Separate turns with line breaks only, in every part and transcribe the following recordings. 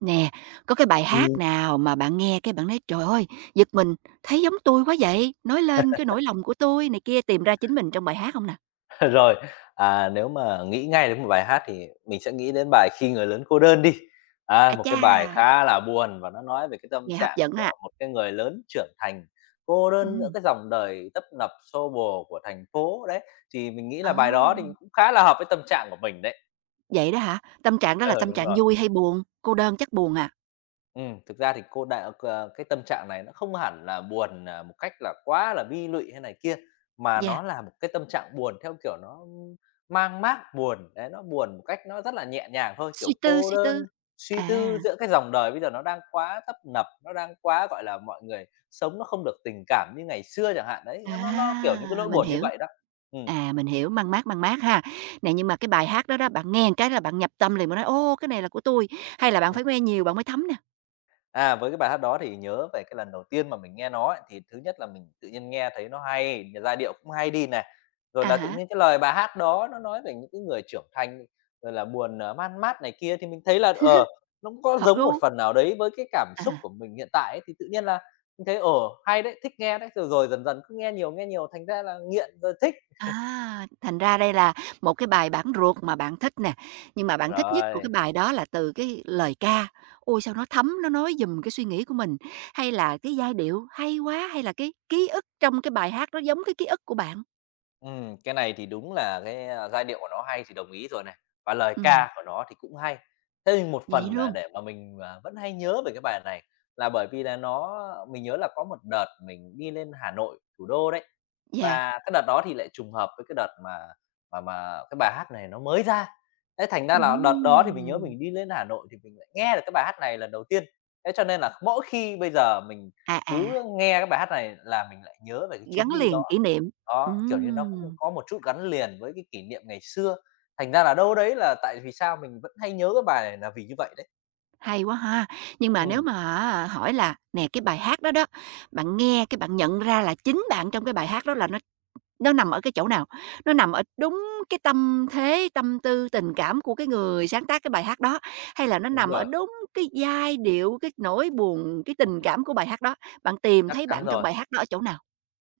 Nè, có cái bài hát
Ừm,
nào mà bạn nghe cái bạn nói "Trời ơi, giật mình, thấy giống tôi quá vậy!", nói lên cái nỗi lòng của tôi này kia, tìm ra chính mình trong bài hát không nè?
rồi, nếu mà nghĩ ngay đến một bài hát thì mình sẽ nghĩ đến bài "Khi người lớn cô đơn" đi.
A
Một cái
cha!
bài khá là buồn và nó nói về cái tâm
Nghe hấp
trạng
dẫn à.
của một cái người lớn trưởng thành, cô đơn giữa
Ừm,
cái dòng đời tấp nập xô bồ của thành phố đấy, thì mình nghĩ
ồ,
là bài đó thì cũng khá là hợp với tâm trạng của mình đấy.
vậy đó hả? Tâm trạng đó là
Ờ,
tâm
đúng
trạng
rồi.
vui hay buồn? Cô đơn chắc buồn à?
Thực ra thì cô đã cái tâm trạng này nó không hẳn là buồn, một cách là quá là bi lụy hay này kia, mà
Yeah,
nó là một cái tâm trạng buồn theo kiểu nó mang mát buồn, đấy, nó buồn một cách nó rất là nhẹ nhàng thôi, kiểu
suy tư,
cô
suy tư.
đơn, suy tư
À,
giữa cái dòng đời bây giờ nó đang quá tấp nập, nó đang quá, gọi là, mọi người sống nó không được tình cảm như ngày xưa chẳng hạn, đấy, nó, kiểu, những cái nỗi
mình
buồn như
hiểu.
vậy đó. Ừm.
À, mình hiểu, mang mát ha. Nè, nhưng mà cái bài hát đó đó, bạn nghe một cái là bạn nhập tâm liền, bạn nói: "Ô, cái này là của tôi." Hay là bạn phải nghe nhiều bạn mới thấm nè?
Với cái bài hát đó thì nhớ về cái lần đầu tiên mà mình nghe nó ấy, thì thứ nhất là mình tự nhiên nghe thấy nó hay, giai điệu cũng hay đi này, rồi
À
là tự
há,
nhiên cái lời bài hát đó nó nói về những cái người trưởng thành, rồi là buồn, man mát này kia thì mình thấy là, nó cũng có
hợp
giống một
gu.
phần nào đấy với cái cảm xúc
À.
của mình hiện tại ấy, thì tự nhiên là mình thấy, hay đấy, thích nghe đấy, rồi rồi dần dần cứ nghe nhiều thành ra là nghiện rồi thích.
À, thành ra đây là một cái bài bản ruột mà bạn thích nè, nhưng mà bạn thích nhất của
Rồi.
cái bài đó là từ cái lời ca, ôi, sao nó thấm, nó nói giùm cái suy nghĩ của mình, hay là cái giai điệu hay quá, hay là cái ký ức trong cái bài hát đó giống cái ký ức của bạn?
Cái này thì đúng là cái, giai điệu của nó hay thì đồng ý rồi này, và lời
Ừm,
ca của nó thì cũng hay. Thế nhưng một
vậy
phần là
luôn?
để mà mình, vẫn hay nhớ về cái bài này là bởi vì là nó mình nhớ là có một đợt mình đi lên Hà Nội, thủ đô đấy,
Yeah,
và cái đợt đó thì lại trùng hợp với cái đợt mà mà cái bài hát này nó mới ra. Thế thành ra là đợt đó thì mình nhớ
ừm,
mình đi lên Hà Nội thì mình lại nghe được cái bài hát này lần đầu tiên. Thế cho nên là mỗi khi bây giờ mình
à, à,
cứ nghe cái bài hát này là mình lại nhớ về cái
gắn
chuyến đi
liền
đó
kỷ niệm,
đó, kiểu như, nó cũng
ừm,
có một chút gắn liền với cái kỷ niệm ngày xưa, thành ra là đâu đấy là tại vì sao mình vẫn hay nhớ cái bài này là vì như vậy đấy.
hay quá ha. Nhưng mà nếu
Ừm,
mà hỏi là, nè, cái bài hát đó đó, bạn nghe cái bạn nhận ra là chính bạn trong cái bài hát đó là nó. Nó nằm ở cái chỗ nào? Nó nằm ở đúng cái tâm thế, tâm tư, tình cảm của cái người sáng tác cái bài hát đó, hay là nó
đúng
nằm ở
rồi,
đúng cái giai điệu, cái nỗi buồn, cái tình
ừm,
cảm của bài hát đó? Bạn tìm
chắc
thấy bạn
chắn
trong
rồi.
bài hát đó ở chỗ nào?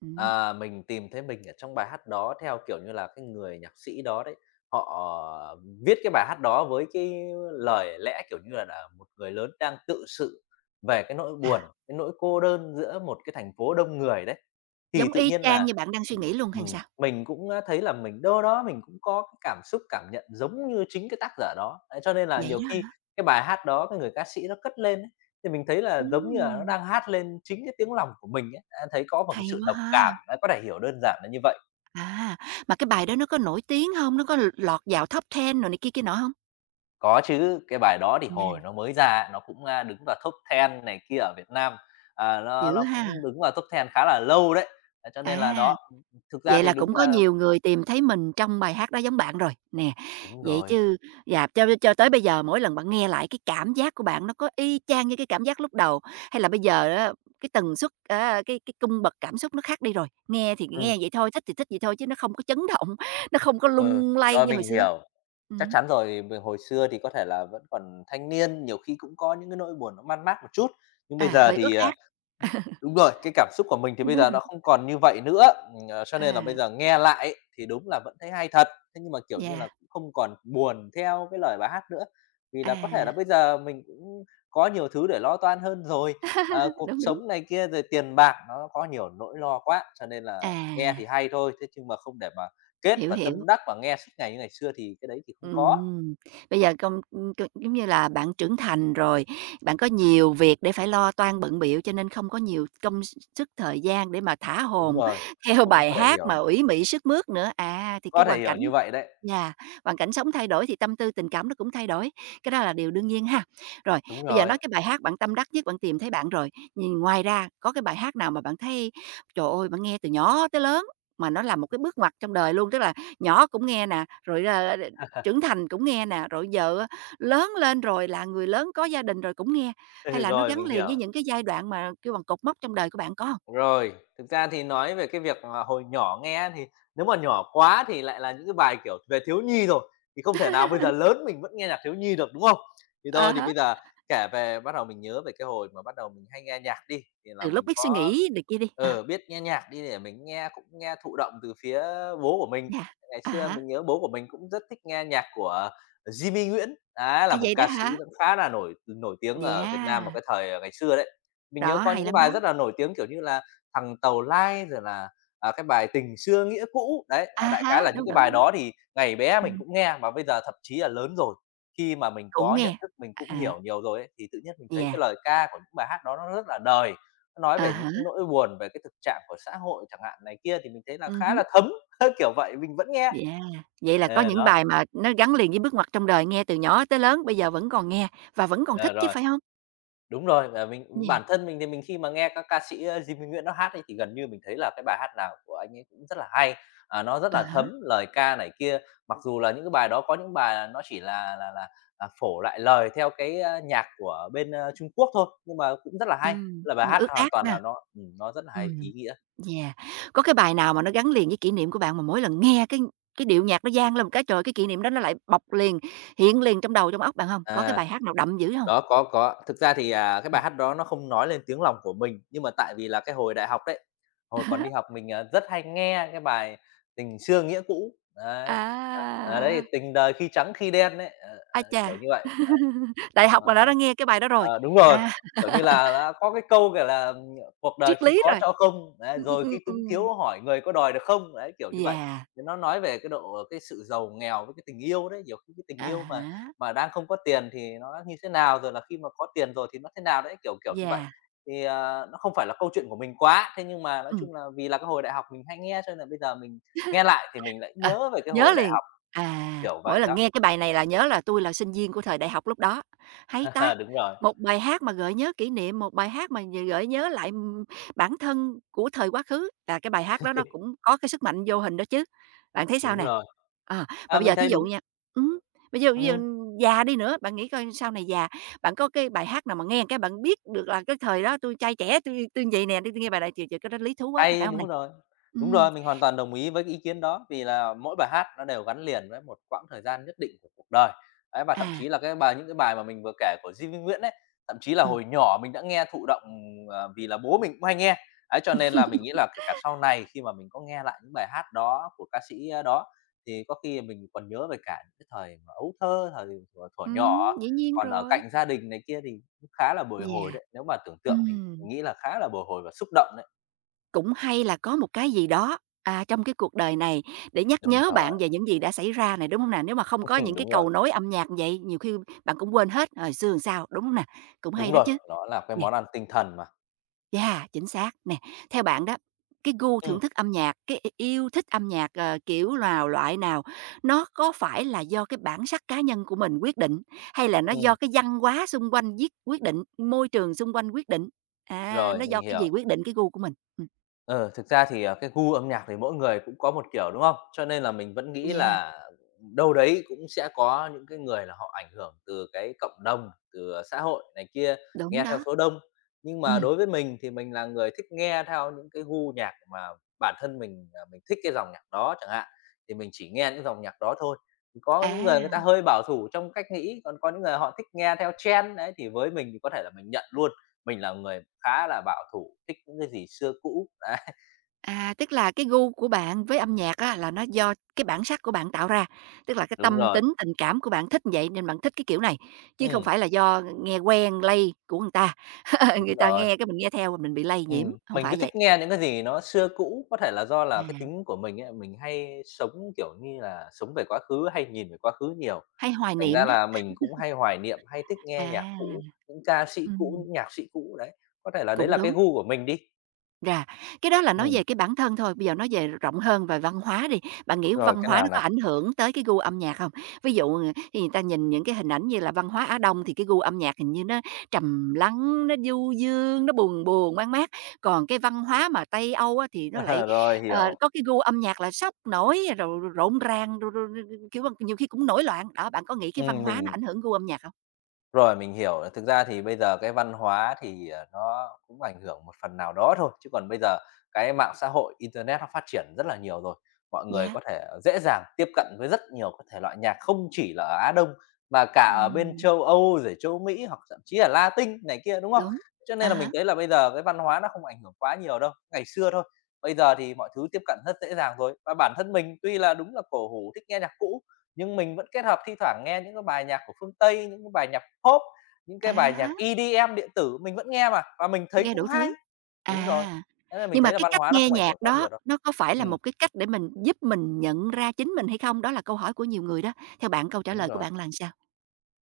Ừm,
Mình tìm thấy mình ở trong bài hát đó theo, kiểu như là, cái người nhạc sĩ đó đấy, họ viết cái bài hát đó với cái lời lẽ, kiểu như là, một người lớn đang tự sự về cái nỗi
à,
buồn, cái nỗi cô đơn giữa một cái thành phố đông người đấy. Thì
giống
tự
y
nhiên
chang như
là,
bạn đang suy
ừm,
nghĩ luôn hay sao?
mình cũng, thấy là mình đâu đó mình cũng có cái cảm xúc, cảm nhận giống như chính cái tác giả đó. Đấy, cho nên là
Vậy
nhiều
đó
khi
hả?
cái bài hát đó cái người ca sĩ nó cất lên ấy, thì mình thấy là giống như là nó
Ừm,
đang hát lên chính cái tiếng lòng của mình ấy, thấy có một cái
hay
sự
quá
đồng cảm,
ha!
có thể hiểu đơn giản là như vậy.
À, mà cái bài đó nó có nổi tiếng không? Nó có lọt vào top 10 rồi này kia kia nọ không?
Có chứ, cái bài đó thì
À,
hồi nó mới ra nó cũng, đứng vào top 10 này kia ở Việt Nam, nó
dữ
nó cũng
ha!
đứng vào top 10 khá là lâu đấy. Thế cho nên là
À.
đó, thực ra
Vậy
thì
là
đúng
cũng có
là
nhiều người tìm thấy mình trong bài hát đó giống bạn rồi, nè.
đúng
Vậy
rồi,
chứ dạ, cho tới bây giờ mỗi lần bạn nghe lại cái cảm giác của bạn nó có y chang như cái cảm giác lúc đầu, hay là bây giờ á, cái tần suất, á, cái cung bậc cảm xúc nó khác đi rồi? Nghe thì
ừm,
nghe vậy thôi, thích thì thích vậy thôi chứ nó không có chấn động, nó không có
ừ,
lung lay
rồi
như hồi
mình
xưa.
hiểu. Chắc
Ừm,
chắn rồi, mình hồi xưa thì có thể là vẫn còn thanh niên, nhiều khi cũng có những cái nỗi buồn nó man mác một chút, nhưng bây
à,
giờ
hơi ướt
thì, à
át.
Đúng rồi, cái cảm xúc của mình thì bây giờ nó không còn như vậy nữa, cho nên là
À,
bây giờ nghe lại ấy, thì đúng là vẫn thấy hay thật. Thế nhưng mà, kiểu như là,
yeah,
cũng không còn buồn theo cái lời bài hát nữa, vì là có thể
à,
là bây giờ mình cũng có nhiều thứ để lo toan hơn rồi, cuộc
đúng, đúng.
sống này kia rồi tiền bạc nó có nhiều nỗi lo quá, cho nên là nghe
À,
thì hay thôi, thế nhưng mà không để mà kết
hiểu,
và
hiểu.
tâm đắc và nghe suốt ngày như ngày xưa thì cái đấy thì không có.
Ừm, bây giờ công c giống như là bạn trưởng thành rồi, bạn có nhiều việc để phải lo toan bận bịu, cho nên không có nhiều công s sức, thời gian để mà thả
Đúng
hồn
rồi,
theo
cũng
bài
có thể
hát
hiểu
mà ủy mị sức mướt nữa. À, thì cái hoàn cảnh
như vậy đấy.
yeah, hoàn cảnh sống thay đổi thì tâm tư tình cảm nó cũng thay đổi, cái đó là điều đương nhiên ha. Rồi,
Đúng
bây giờ
rồi,
nói cái bài hát bạn tâm đắc nhất, bạn tìm thấy bạn rồi, nhìn ngoài ra có cái bài hát nào mà bạn thấy, trời ơi, bạn nghe từ nhỏ tới lớn mà nó là một cái bước ngoặt trong đời luôn? Tức là nhỏ cũng nghe nè, rồi, ờ, trưởng thành cũng nghe nè, rồi vợ lớn lên rồi là người lớn có gia đình rồi cũng nghe, hay là nó
rồi,
gắn
mình
liền với
hiểu.
những cái giai đoạn mà kêu bằng cột mốc trong đời của bạn có hông?
Rồi, thực ra thì nói về cái việc, hồi nhỏ nghe thì nếu mà nhỏ quá thì lại là những cái bài, kiểu, về thiếu nhi rồi, thì không thể nào bây giờ lớn mình vẫn nghe nhạc thiếu nhi được, đúng không? Thì
À
thôi thì
há.
bây giờ kể về bắt đầu mình nhớ về cái hồi mà bắt đầu mình hay nghe nhạc đi, thì là
Từ lúc
mình
biết suy
có
nghĩ này kia đi, à,
ừ, biết nghe nhạc đi để mình nghe cũng nghe thụ động từ phía bố của mình.
yeah,
Ngày
à
xưa
há,
mình nhớ bố của mình cũng rất thích nghe nhạc của Jimmy Nguyễn, á,
à,
là một
vậy đó
ca sĩ
hả?
cũng khá là nổi nổi tiếng ở Việt Nam vào
Yeah,
cái thời, ngày xưa đấy. Mình nhớ
đó,
có
hay
những cái
lắm
bài
đó,
rất là nổi tiếng, kiểu như là Thằng Tàu Lai rồi là, cái bài Tình Xưa Nghĩa Cũ. Đấy, à,
à
đại
há,
khái là những
đúng,
cái
đúng,
bài
đúng,
đó thì ngày bé mình
ừm,
cũng nghe, mà bây giờ thậm chí là lớn rồi, khi mà mình
cũng
có nhận
nghe,
thức, mình cũng hiểu
à,
nhiều rồi ấy, thì tự nhiên mình thấy
yeah,
cái lời ca của những bài hát đó nó rất là đời, nó nói
à
về những
há,
cái nỗi buồn, về cái thực trạng của xã hội chẳng hạn này kia, thì mình thấy là khá
hứm,
là thấm, kiểu vậy, mình vẫn nghe.
yeah. Vậy là có
Ờ,
những
đó,
bài mà nó gắn liền với bước ngoặt trong đời, nghe từ nhỏ tới lớn bây giờ vẫn còn nghe và vẫn còn thích
ờ,
chứ,
rồi.
phải hông?
Đúng rồi, và mình
Yeah,
bản thân mình thì mình khi mà nghe các ca sĩ, Di Minh Nguyễn nó hát ấy, thì gần như mình thấy là cái bài hát nào của anh ấy cũng rất là hay, nó rất
à
là thấm
há,
lời ca này kia. Mặc dù là những cái bài đó có những bài là nó chỉ là là, phổ lại lời theo cái, nhạc của bên, Trung Quốc thôi, nhưng mà cũng rất là hay, là bài
nhưng mà
hát
ước
hoàn
át
toàn
ha,
là nó rất là hay,
ừm.
ý nghĩa.
Yeah. Có cái bài nào mà nó gắn liền với kỷ niệm của bạn mà mỗi lần nghe cái điệu nhạc nó vang lên một cái, trời cái kỷ niệm đó nó lại bọc liền, hiện liền trong đầu, trong óc bạn hông? Có cái
À.
bài hát nào đậm dữ hông?
Đó, có, có. Thực ra thì, cái
Ừm.
bài hát đó nó không nói lên tiếng lòng của mình, nhưng mà tại vì là cái hồi đại học đấy, hồi còn đi học mình, rất hay nghe cái bài "Tình xưa nghĩa cũ", đấy,
À!
đấy, "Tình đời khi trắng khi đen" đấy,
Ái
kiểu
chà!
như vậy. Ờ,
Đại
Ờ,
học là đã nghe cái bài đó rồi.
đúng rồi,
À,
kiểu như là, đã có cái câu, kiểu là, "Cuộc đời
triết
khi
lý
có
rồi.
cho không, đấy,
Ừm, ừm,
rồi khi
ừm,
túng
ừm.
thiếu hỏi người có đòi được không?" Đấy, kiểu như vậy.
Yeah.
Thì nó nói về cái độ cái sự giàu nghèo với cái tình yêu đấy, nhiều khi cái tình
À
yêu mà
há.
mà đang không có tiền thì nó như thế nào, rồi là khi mà có tiền rồi thì nó thế nào đấy, kiểu, kiểu như vậy.
Yeah.
Thì, nó không phải là câu chuyện của mình quá, thế nhưng mà nói
Ừm.
chung là vì là cái hồi đại học mình hay nghe cho nên là bây giờ mình nghe lại thì mình lại
Ờ,
nhớ về cái
nhớ
hồi đại
liền.
học,
À,
kiểu
mỗi
vậy
lần
đó.
nghe cái bài này là nhớ là tôi là sinh viên của thời đại học lúc đó. Hay ta!
Đúng rồi,
Một bài hát mà gợi nhớ kỷ niệm, một bài hát mà g gợi nhớ lại, bản thân của thời quá khứ, là cái bài hát đó nó cũng có cái sức mạnh vô hình đó chứ. Bạn thấy sao
đúng
nè?
rồi.
Ờ, và
À,
bây giờ
mình
thí
thấy
dụ
đúng.
nha, ừm, bây giờ
Ừm,
già đi nữa, bạn nghĩ coi sau này già, bạn có cái bài hát nào mà nghe cái bạn biết được là cái thời đó tôi trai trẻ, tui vậy nè, tôi nghe bài này, thì trời, cái đó lý thú quá, phải
Hay,
không nè?
đúng rồi. Đúng
Ừm,
rồi, mình hoàn toàn đồng ý với cái ý kiến đó, vì là mỗi bài hát nó đều gắn liền với một quãng thời gian nhất định của cuộc đời. Ấy, và thậm
à,
chí là cái bài những cái bài mà mình vừa kể của Divi Nguyễn ấy, thậm chí là hồi nhỏ mình đã nghe thụ động, vì là bố mình cũng hay nghe. Ấy, cho nên là mình nghĩ là kể cả sau này khi mà mình có nghe lại những bài hát đó của ca sĩ, đó, thì có khi mình còn nhớ về cả những cái thời mà ấu thơ, thời thuở thuở
ừm,
nhỏ,
dĩ nhiên
còn ở
rồi.
cạnh gia đình này kia thì cũng khá là bồi hồi
Yeah,
đấy. Nếu mà tưởng tượng thì mình
ừm,
nghĩ là khá là bồi hồi và xúc động đấy.
cũng hay là có một cái gì đó, à, trong cái cuộc đời này để nhắc
Đúng
nhớ
rồi,
bạn về những gì đã xảy ra này, đúng hông nè? Nếu mà không có những cái
đúng rồi,
cầu nối âm nhạc vậy, nhiều khi bạn cũng quên hết hồi xưa làm sao, đúng hông nè? Cũng hay
đúng
đó
rồi,
chứ.
nó là cái món ăn tinh thần mà.
Dạ chính xác nè. Theo bạn đó, cái gu thưởng
Ừm,
thức âm nhạc, cái i yêu thích âm nhạc, ờ, kiểu nào, loại nào, nó có phải là do cái bản sắc cá nhân của mình quyết định, hay là nó do
ừm,
cái văn hóa xung quanh viết quyết định, môi trường xung quanh quyết định? À,
rồi,
nó do
mình
cái gì
hiểu.
quyết định cái gu của mình?
Ờ, thực ra thì, cái gu âm nhạc thì mỗi người cũng có một kiểu, đúng không? Cho nên là mình vẫn nghĩ
Yeah,
là đâu đấy cũng sẽ có những cái người là họ ảnh hưởng từ cái cộng đồng, từ, xã hội này kia,
đúng
nghe theo
đó.
số đông. Nhưng
Ừ,
mà đối với mình thì mình là người thích nghe theo những cái gu nhạc mà bản thân mình, mình thích cái dòng nhạc đó chẳng hạn, thì mình chỉ nghe những dòng nhạc đó thôi. Thì có những
à.
người người ta hơi bảo thủ trong cách nghĩ, còn có những người họ thích nghe theo trend, đấy, thì với mình thì có thể là mình nhận luôn. Mình là người khá là bảo thủ, thích những cái gì xưa cũ, đấy.
À, tức là cái gu của bạn với âm nhạc á là nó do cái bản sắc của bạn tạo ra, tức là cái
Đúng
tâm
rồi,
tính, tình cảm của bạn thích vậy nên bạn thích cái kiểu này, chứ không
ừm,
phải là do nghe quen, lây của người ta. Người
đúng
ta
rồi,
nghe cái mình nghe theo mình bị lây nhiễm, không
mình cứ
phải vậy.
thích nghe những cái gì nó xưa cũ, có thể là do
À,
là cái tính của mình ấy, mình hay sống, kiểu như là, sống về quá khứ, hay nhìn về quá khứ nhiều,
hay hoài
thành ra
niệm đó.
là mình cũng hay hoài niệm, hay thích nghe nhạc
À,
cũ, những ca sĩ cũ,
ừm,
những nhạc sĩ cũ, đấy. Có thể là đấy
cũng
là cái
đúng.
gu của mình đi.
Rà, cái đó là nói
Ừm,
về cái bản thân thôi, bây giờ nói về rộng hơn về văn hóa đi, bạn nghĩ văn
rồi cái
hóa
nào
nó có
nào?
ảnh hưởng tới cái gu âm nhạc không? Ví dụ, ờ, thì người ta nhìn những cái hình ảnh như là văn hóa Á Đông thì cái gu âm nhạc hình như nó trầm lắng, nó du dương, nó buồn buồn, mát mát, còn cái văn hóa mà Tây Âu á thì nó lại,
Rồi,
ờ,
hiểu.
có cái gu âm nhạc là sốc nổi rồi rộn ràng, rồi rồi rồi, kiểu, bằng nhiều khi cũng nổi loạn. Đó, bạn có nghĩ cái văn hóa nó
Mình
ảnh hưởng gu âm nhạc không?
Rồi, mình hiểu là thực ra thì bây giờ cái văn hóa thì, nó cũng ảnh hưởng một phần nào đó thôi, chứ còn bây giờ cái mạng xã hội, internet nó phát triển rất là nhiều rồi. Mọi người
Dạ.
có thể dễ dàng tiếp cận với rất nhiều các thể loại nhạc không chỉ là ở Á Đông mà cả ở bên
Ừm.
châu Âu, rồi châu Mỹ hoặc thậm chí là Latin này kia, đúng không?
Đúng.
Cho
À
nên là mình
há,
thấy là bây giờ cái văn hóa nó không ảnh hưởng quá nhiều đâu, ngày xưa thôi. Bây giờ thì mọi thứ tiếp cận rất dễ dàng rồi, và bản thân mình tuy là đúng là cổ hủ thích nghe nhạc cũ, nhưng mình vẫn kết hợp thi thoảng nghe những cái bài nhạc của phương Tây, những cái bài nhạc Pop, những
à
cái bài
há,
nhạc EDM điện tử mình vẫn nghe mà, và mình thấy
nghe
cũng
đủ
hay.
thứ.
Đúng rồi,
À,
thế là mình
nhưng mà
thấy là
cái
văn
cách
hóa nó
nghe
không ảnh hưởng
nhạc
quá
đó
nhiều đâu.
nó có phải
Ừ,
là một cái cách để mình giúp mình nhận ra chính mình hay không? Đó là câu hỏi của nhiều người đó. Theo bạn câu trả
đúng
lời của
rồi.
bạn là sao?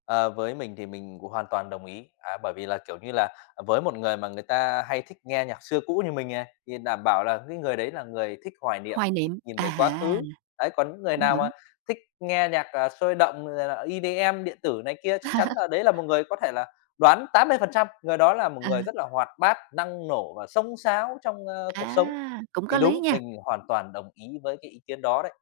Ờ, với mình thì mình cũng hoàn toàn đồng ý, bởi vì là, kiểu như là, với một người mà người ta hay thích nghe nhạc xưa cũ như mình nè, thì đảm bảo là cái người đấy là người thích hoài niệm,
Hoài
thích
niệm.
nhìn
À
về quá
ha,
khứ. Đấy, còn những người
cũng
nào mà
đúng.
thích nghe nhạc, sôi động rồi là EDM điện tử này kia, chắc chắn là đấy là một người có thể là đoán 80% người đó là một người rất là hoạt bát, năng nổ và xông xáo trong, cuộc sống.
À, cũng có
Thì
lý
đúng,
nha.
mình hoàn toàn đồng ý với cái ý kiến đó đấy.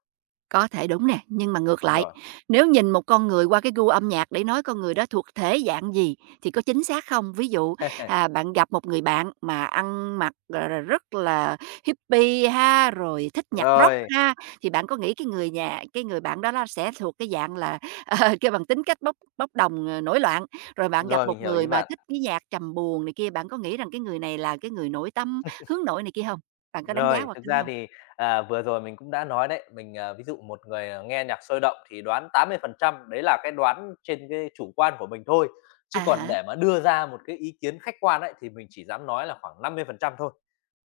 Có thể đúng nè, nhưng mà ngược
Đúng
lại,
rồi.
nếu nhìn một con người qua cái gu âm nhạc để nói con người đó thuộc thể dạng gì thì có chính xác không? Ví dụ, à, bạn gặp một người bạn mà ăn mặc, gọi là, rất là hippie ha, rồi thích nhạc rock
Rồi,
ha, thì bạn có nghĩ cái người bạn đó đó sẽ thuộc cái dạng là, ờ, kêu bằng tính cách bốc bốc đồng, ờ, nổi loạn? Rồi bạn gặp
rồi, mình
một
hiểu
người
ý
mà
bạn.
thích cái nhạc trầm buồn này kia, bạn có nghĩ rằng cái người này là cái người nội tâm, hướng nội này kia không? Bạn có đánh giá
Rồi,
qua
thực
cái đó
ra
hông?
thì, vừa rồi mình cũng đã nói đấy, mình, ví dụ một người, nghe nhạc sôi động thì đoán 80%, đấy là cái đoán trên cái chủ quan của mình thôi, chứ
À
còn
hả,
để mà đưa ra một cái ý kiến khách quan ấy, thì mình chỉ dám nói là khoảng 50% thôi.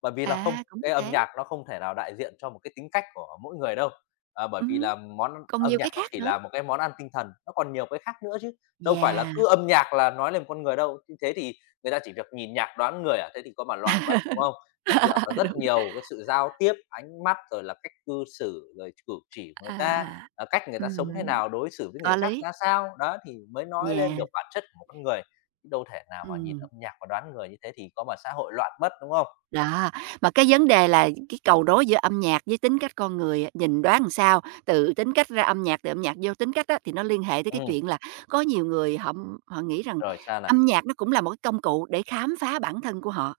Bởi vì là không
à, cũng có
Cái âm
thể.
nhạc nó không thể nào đại diện cho một cái tính cách của mỗi người đâu, bởi vì
Ừm.
là món
Còn
âm
nhiều
nhạc
cái
nó
khác
chỉ
nữa.
là một cái món ăn tinh thần, nó còn nhiều cái khác nữa chứ, đâu phải là
Yeah,
cứ âm nhạc là nói lên một con người đâu. Như thế thì người ta chỉ việc nhìn nhạc đoán người à, thế thì có mà loạn mất, đúng không? Phải dựa vào rất
đúng.
nhiều cái sự giao tiếp, ánh mắt, rồi là cách cư xử, rồi cử chỉ của người ta,
À,
cách người ta sống thế
ừm,
nào, đối xử với
có
người khác
lý.
ra sao, đó, thì mới nói lên
Yeah,
được bản chất của một con người, chứ đâu thể nào mà nhìn
ừm,
âm nhạc và đoán người như thế thì có mà xã hội loạn mất, đúng không?
đó. Mà cái vấn đề là cái cầu nối giữa âm nhạc với tính cách con người á, nhìn đoán làm sao, từ tính cách ra âm nhạc, từ âm nhạc vô tính cách á, thì nó liên hệ tới cái
Ừ,
chuyện là có nhiều người họ họ nghĩ rằng
rồi sao nào?
âm nhạc nó cũng là một cái công cụ để khám phá bản thân của họ.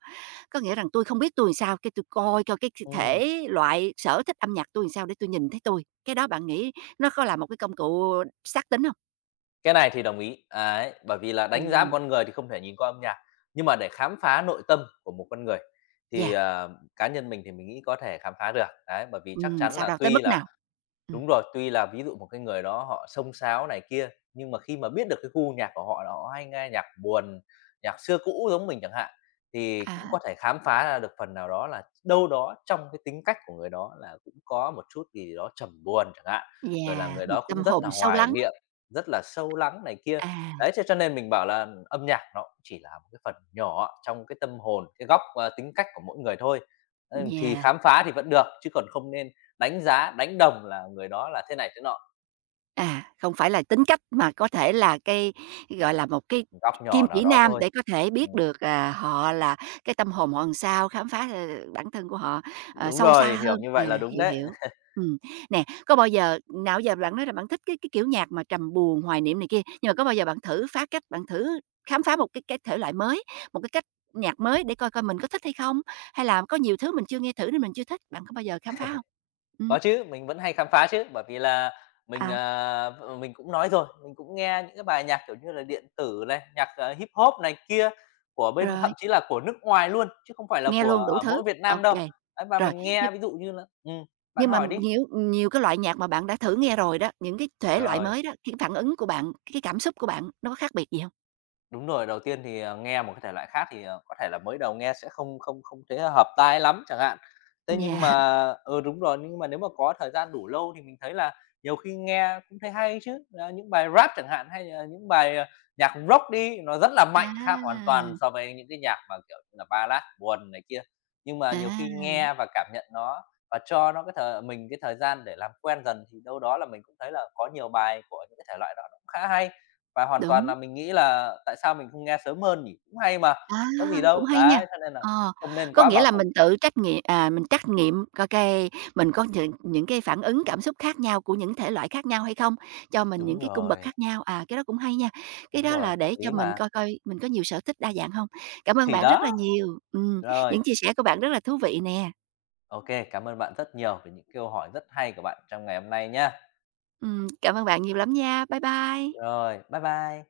Có nghĩa rằng tôi không biết tui sao, cái tôi coi coi cái
Ừ,
thể loại, sở thích âm nhạc tui sao để tôi nhìn thấy tôi. Cái đó bạn nghĩ nó có là một cái công cụ xác tính hông?
cái này thì đồng ý, ấy, bởi vì là đánh giá một
Ừm,
con người thì không thể nhìn qua âm nhạc, nhưng mà để khám phá nội tâm của một con người thì,
yeah,
cá nhân mình thì mình nghĩ có thể khám phá được, đấy, bởi vì chắc chắn
sao
là
đâu? Tới
tuy
mức
là
nào? Ừm.
Đúng rồi, tuy là ví dụ một cái người đó họ xông xáo này kia, nhưng mà khi mà biết được cái gu nhạc của họ là họ hay nghe nhạc buồn, nhạc xưa cũ giống mình chẳng hạn, thì
À
cũng
há,
có thể khám phá ra được phần nào đó là đâu đó trong cái tính cách của người đó là cũng có một chút gì đó trầm buồn chẳng hạn, rồi là
yeah,
người
một
đó cũng
tâm
rất
hồn
là
sâu
hoài
lắng,
niệm, rất là sâu lắng này kia.
à,
Đấy, thế cho nên mình bảo là âm nhạc nó cũng chỉ là một cái phần nhỏ trong cái tâm hồn, cái góc, tính cách của mỗi người thôi. Thì
yeah.
khám phá thì vẫn được, chứ còn không nên đánh giá, đánh đồng là người đó là thế này thế nọ,
À, không phải là tính cách mà có thể là cái, gọi là, một cái
góc
kim
nhỏ nào
chỉ
đó
nam
thôi.
để có thể
Ừm,
biết được, à, họ là cái tâm hồn họ làm sao, khám phá, ờ, bản thân của họ, ờ,
đúng
sâu xa
rồi, hiểu
hơn.
như vậy
À,
là đúng
hiểu,
đấy.
hiểu. Ừm, nè, có bao giờ nào giờ bạn nói là bạn thích cái kiểu nhạc mà trầm buồn, hoài niệm này kia, nhưng mà có bao giờ bạn thử phá cách, bạn thử khám phá một cái thể loại mới, một cái cách nhạc mới để coi coi mình có thích hay không? Hay là có nhiều thứ mình chưa nghe thử nên mình chưa thích, bạn có bao giờ khám phá không? Ừm,
Có chứ, mình vẫn hay khám phá chứ, bởi vì là mình,
ờ,
mình cũng nói rồi, mình cũng nghe những cái bài nhạc, kiểu như là, điện tử này, nhạc, hip hop này kia của bên
rồi.
thậm chí là của nước ngoài luôn, chứ không phải là
Nghe
của
luôn đủ
ở
thứ,
mỗi Việt
ô
Nam đâu.
kê.
Ấy, và
Rồi,
mình
nhưng
nghe ví dụ như là bạn
nhưng mà
hỏi đi.
nhiều nhiều cái loại nhạc mà bạn đã thử nghe rồi đó, những cái thể loại
Rồi.
mới đó, cái phản ứng của bạn, cái cảm xúc của bạn nó có khác biệt gì hông?
Đúng rồi, đầu tiên thì, nghe một cái thể loại khác thì, có thể là mới đầu nghe sẽ không không không thấy hợp tai lắm chẳng hạn. Thế nhưng
Yeah.
mà ừ, đúng rồi, nhưng mà nếu mà có thời gian đủ lâu thì mình thấy là nhiều khi nghe cũng thấy hay chứ. Ờ, những bài Rap chẳng hạn hay là những bài, nhạc Rock đi, nó rất là
À,
mạnh, khác hoàn toàn so với những cái nhạc mà, kiểu như là, Ballad buồn này kia. Nhưng mà nhiều
à,
khi nghe và cảm nhận nó và cho nó cái thời gian để làm quen dần thì đâu đó là mình cũng thấy là có nhiều bài của những cái thể loại đó nó cũng khá hay. Và hoàn toàn
đúng.
là mình nghĩ là tại sao mình không nghe sớm hơn nhỉ? Cũng hay mà,
À,
có gì
cũng
đâu.
hay nha.
Đấy, cho nên là
Ờ,
không nên
có
quá
nghĩa
bảo
là
thủ.
mình tự trắc nghiệm à, mình trắc nghiệm coi cái mình có những cái phản ứng cảm xúc khác nhau của những thể loại khác nhau hay không, cho mình những
Đúng
cái cung bậc
rồi,
khác nhau. À, cái đó cũng hay nha. Cái
đúng
đó
rồi,
là
hợp
để cho
lý
mình
mà.
coi coi mình có nhiều sở thích đa dạng không? Cảm ơn
Thì
bạn rất là
đó,
nhiều.
rồi,
Những chia sẻ của bạn rất là thú vị nè.
ô kê, cảm ơn bạn rất nhiều về những câu hỏi rất hay của bạn trong ngày hôm nay nhá.
Cảm ơn bạn nhiều lắm nha. Bye bye.
Rồi, bye bye.